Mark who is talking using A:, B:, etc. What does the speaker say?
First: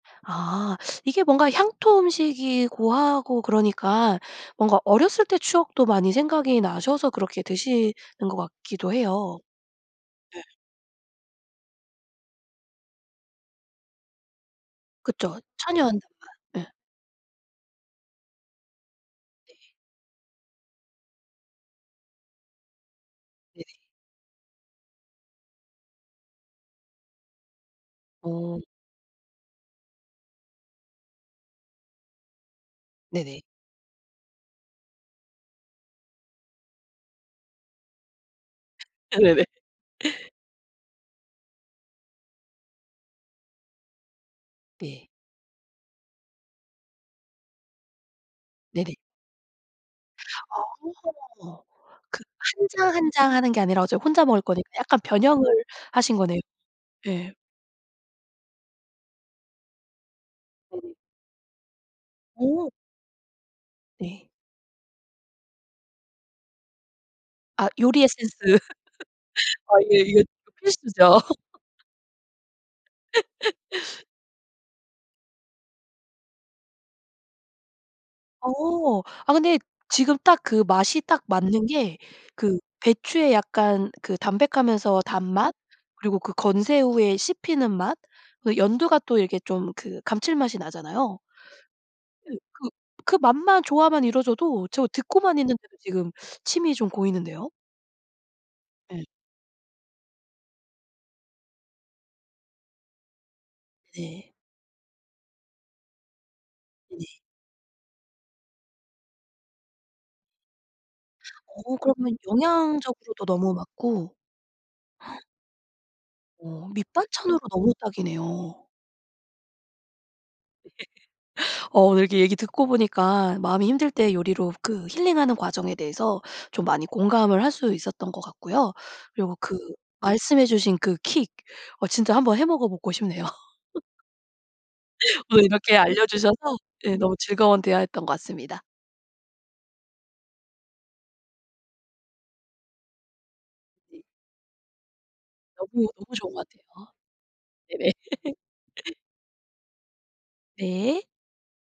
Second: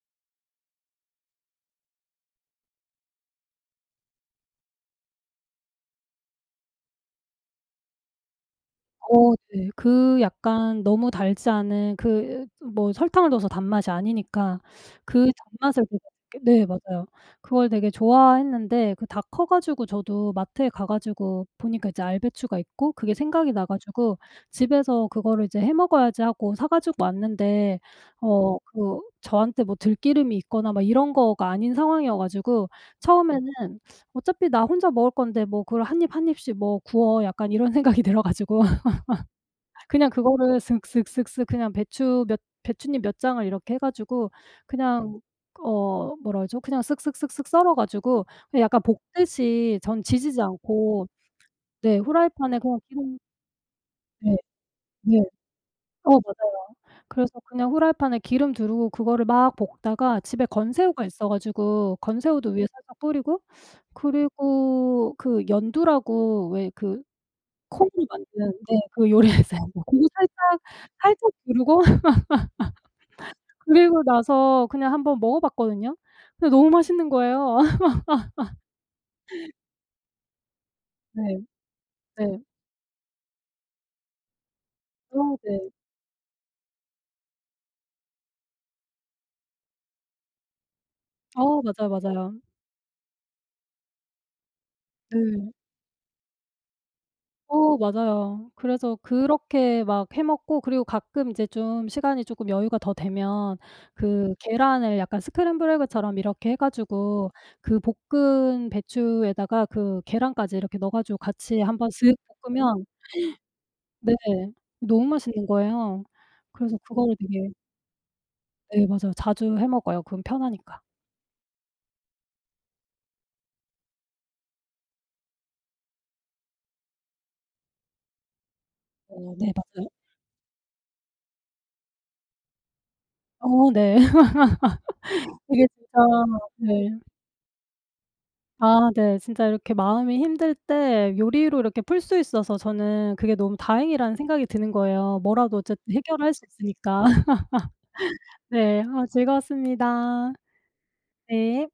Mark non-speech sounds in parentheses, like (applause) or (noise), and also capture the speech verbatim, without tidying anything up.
A: 아. 이게 뭔가 향토음식이고 하고 그러니까 뭔가 어렸을 때 추억도 많이 생각이 나셔서 그렇게 드시는 것 같기도
B: 어
A: 해요.
B: 네. 그
A: 예.
B: 약간 너무 달지 않은 그 뭐 설탕을 넣어서 단맛이 아니니까 그
A: 그쵸.
B: 단맛을
A: 천연
B: 그렇게 네
A: 단맛. 예.
B: 맞아요. 그걸 되게 좋아했는데 그 다 커
A: 네.
B: 가지고 저도 마트에 가 가지고 보니까 이제 알배추가 있고 그게 생각이
A: 네.
B: 나 가지고 '집에서 그거를 이제 해 먹어야지.' 하고 사 가지고 왔는데 어
A: 어.
B: 그 저한테 뭐 들기름이 있거나 막 이런 거가 아닌 상황이어 가지고
A: 네네.
B: 처음에는 (sucks teeth) '어차피 나 혼자 먹을 건데 뭐 그걸 한 입, 한 입씩 뭐 구워.' 약간 이런 생각이 들어 가지고
A: 네네네.
B: (laughs) 그냥 그거를 쓱 쓱 쓱 쓱 그냥 배추 몇 배춧잎 몇 장을 이렇게 해 가지고
A: 네.
B: 그냥 어 뭐라 그러죠? 그냥 쓱 쓱 쓱 쓱 썰어 가지고 그 약간
A: 네네.
B: 볶듯이 저는 지지지 않고
A: 어.
B: 네
A: 그
B: 프라이팬에
A: 한
B: 그냥
A: 장, 한
B: 기름
A: 장 하는 게 아니라 어차피 혼자
B: 예.
A: 먹을 거니까 약간
B: 네.
A: 변형을
B: 어
A: 하신 거네요.
B: 맞아요. 그래서
A: 예.
B: 그냥 프라이팬에 기름 두르고 그거를 막 볶다가 집에
A: 네네.
B: 건새우가 있어 가지고 건새우도 위에
A: 어.
B: 살짝 뿌리고
A: 네.
B: 그리고 그 연두라고 왜 그
A: 아 요리
B: 콩으로
A: 에센스.
B: 만든 네 그 요리
A: (laughs)
B: 에센스
A: 아 예
B: 그거
A: 이게
B: 살짝
A: 또 필수죠.
B: 살짝
A: (laughs)
B: 두르고 (laughs) 그리고
A: (laughs)
B: 나서 그냥 한 번 먹어봤거든요. 근데 너무 맛있는 거예요.
A: 어. 아
B: (laughs)
A: 근데 지금 딱 그 맛이 딱
B: 네.
A: 맞는 게
B: 네.
A: 그 배추의 약간 그 담백하면서
B: 어
A: 단맛
B: 네.
A: 그리고 그 건새우의 씹히는 맛 그 연두가 또 이렇게 좀 그 감칠맛이 나잖아요.
B: 어 맞아요,
A: 예.
B: 맞아요.
A: 그 그 맛만 조화만 이뤄져도 저 듣고만
B: 네.
A: 있는데도 지금 침이 좀 고이는데요.
B: 어 맞아요. 그래서
A: 예.
B: 그렇게 막 해 먹고 그리고 가끔 이제 좀 시간이 쪼끔 여유가 더 되면
A: 네.
B: 그 계란을 약간 스크램블 에그처럼 이렇게 해
A: 네.
B: 가지고 그 볶은 배추에다가 그 계란까지 이렇게 넣어 가지고 같이
A: 어
B: 한 번
A: 그러면
B: 쓱 볶으면
A: 영양적으로도 너무 맞고
B: (gasps) 네. 너무
A: (gasps)
B: 맛있는 거예요.
A: 어
B: 그래서 그거를
A: 밑반찬으로
B: 되게
A: 너무 딱이네요.
B: 네 맞아요. 자주 해 먹어요 그건
A: 네.
B: 편하니까.
A: 어 오늘 이렇게 얘기 듣고 보니까 마음이 힘들 때 요리로 그 힐링하는 과정에 대해서 좀 많이 공감을 할 수 있었던 것 같고요. 그리고
B: 어 네
A: 그
B: 맞아요.
A: 말씀해 주신 그 킥 어 진짜 한 번 해 먹어보고 싶네요.
B: 어
A: (laughs)
B: 네. (laughs)
A: 오늘
B: 이게
A: 이렇게
B: 진짜
A: 알려 주셔서 예
B: 네.
A: 너무 즐거운 대화였던 것 같습니다.
B: 아 네. 진짜 이렇게 마음이 힘들 때 요리로 이렇게 풀 수 있어서 저는 그게 너무
A: 네.
B: 다행이라는 생각이 드는 거예요. 뭐라도 어쨌든
A: 너무, 너무
B: 해결을
A: 좋은
B: 할 수
A: 것 같아요.
B: 있으니까.
A: 네네.
B: (laughs) 네.
A: (laughs)
B: 아 즐거웠습니다.
A: 네.
B: 네.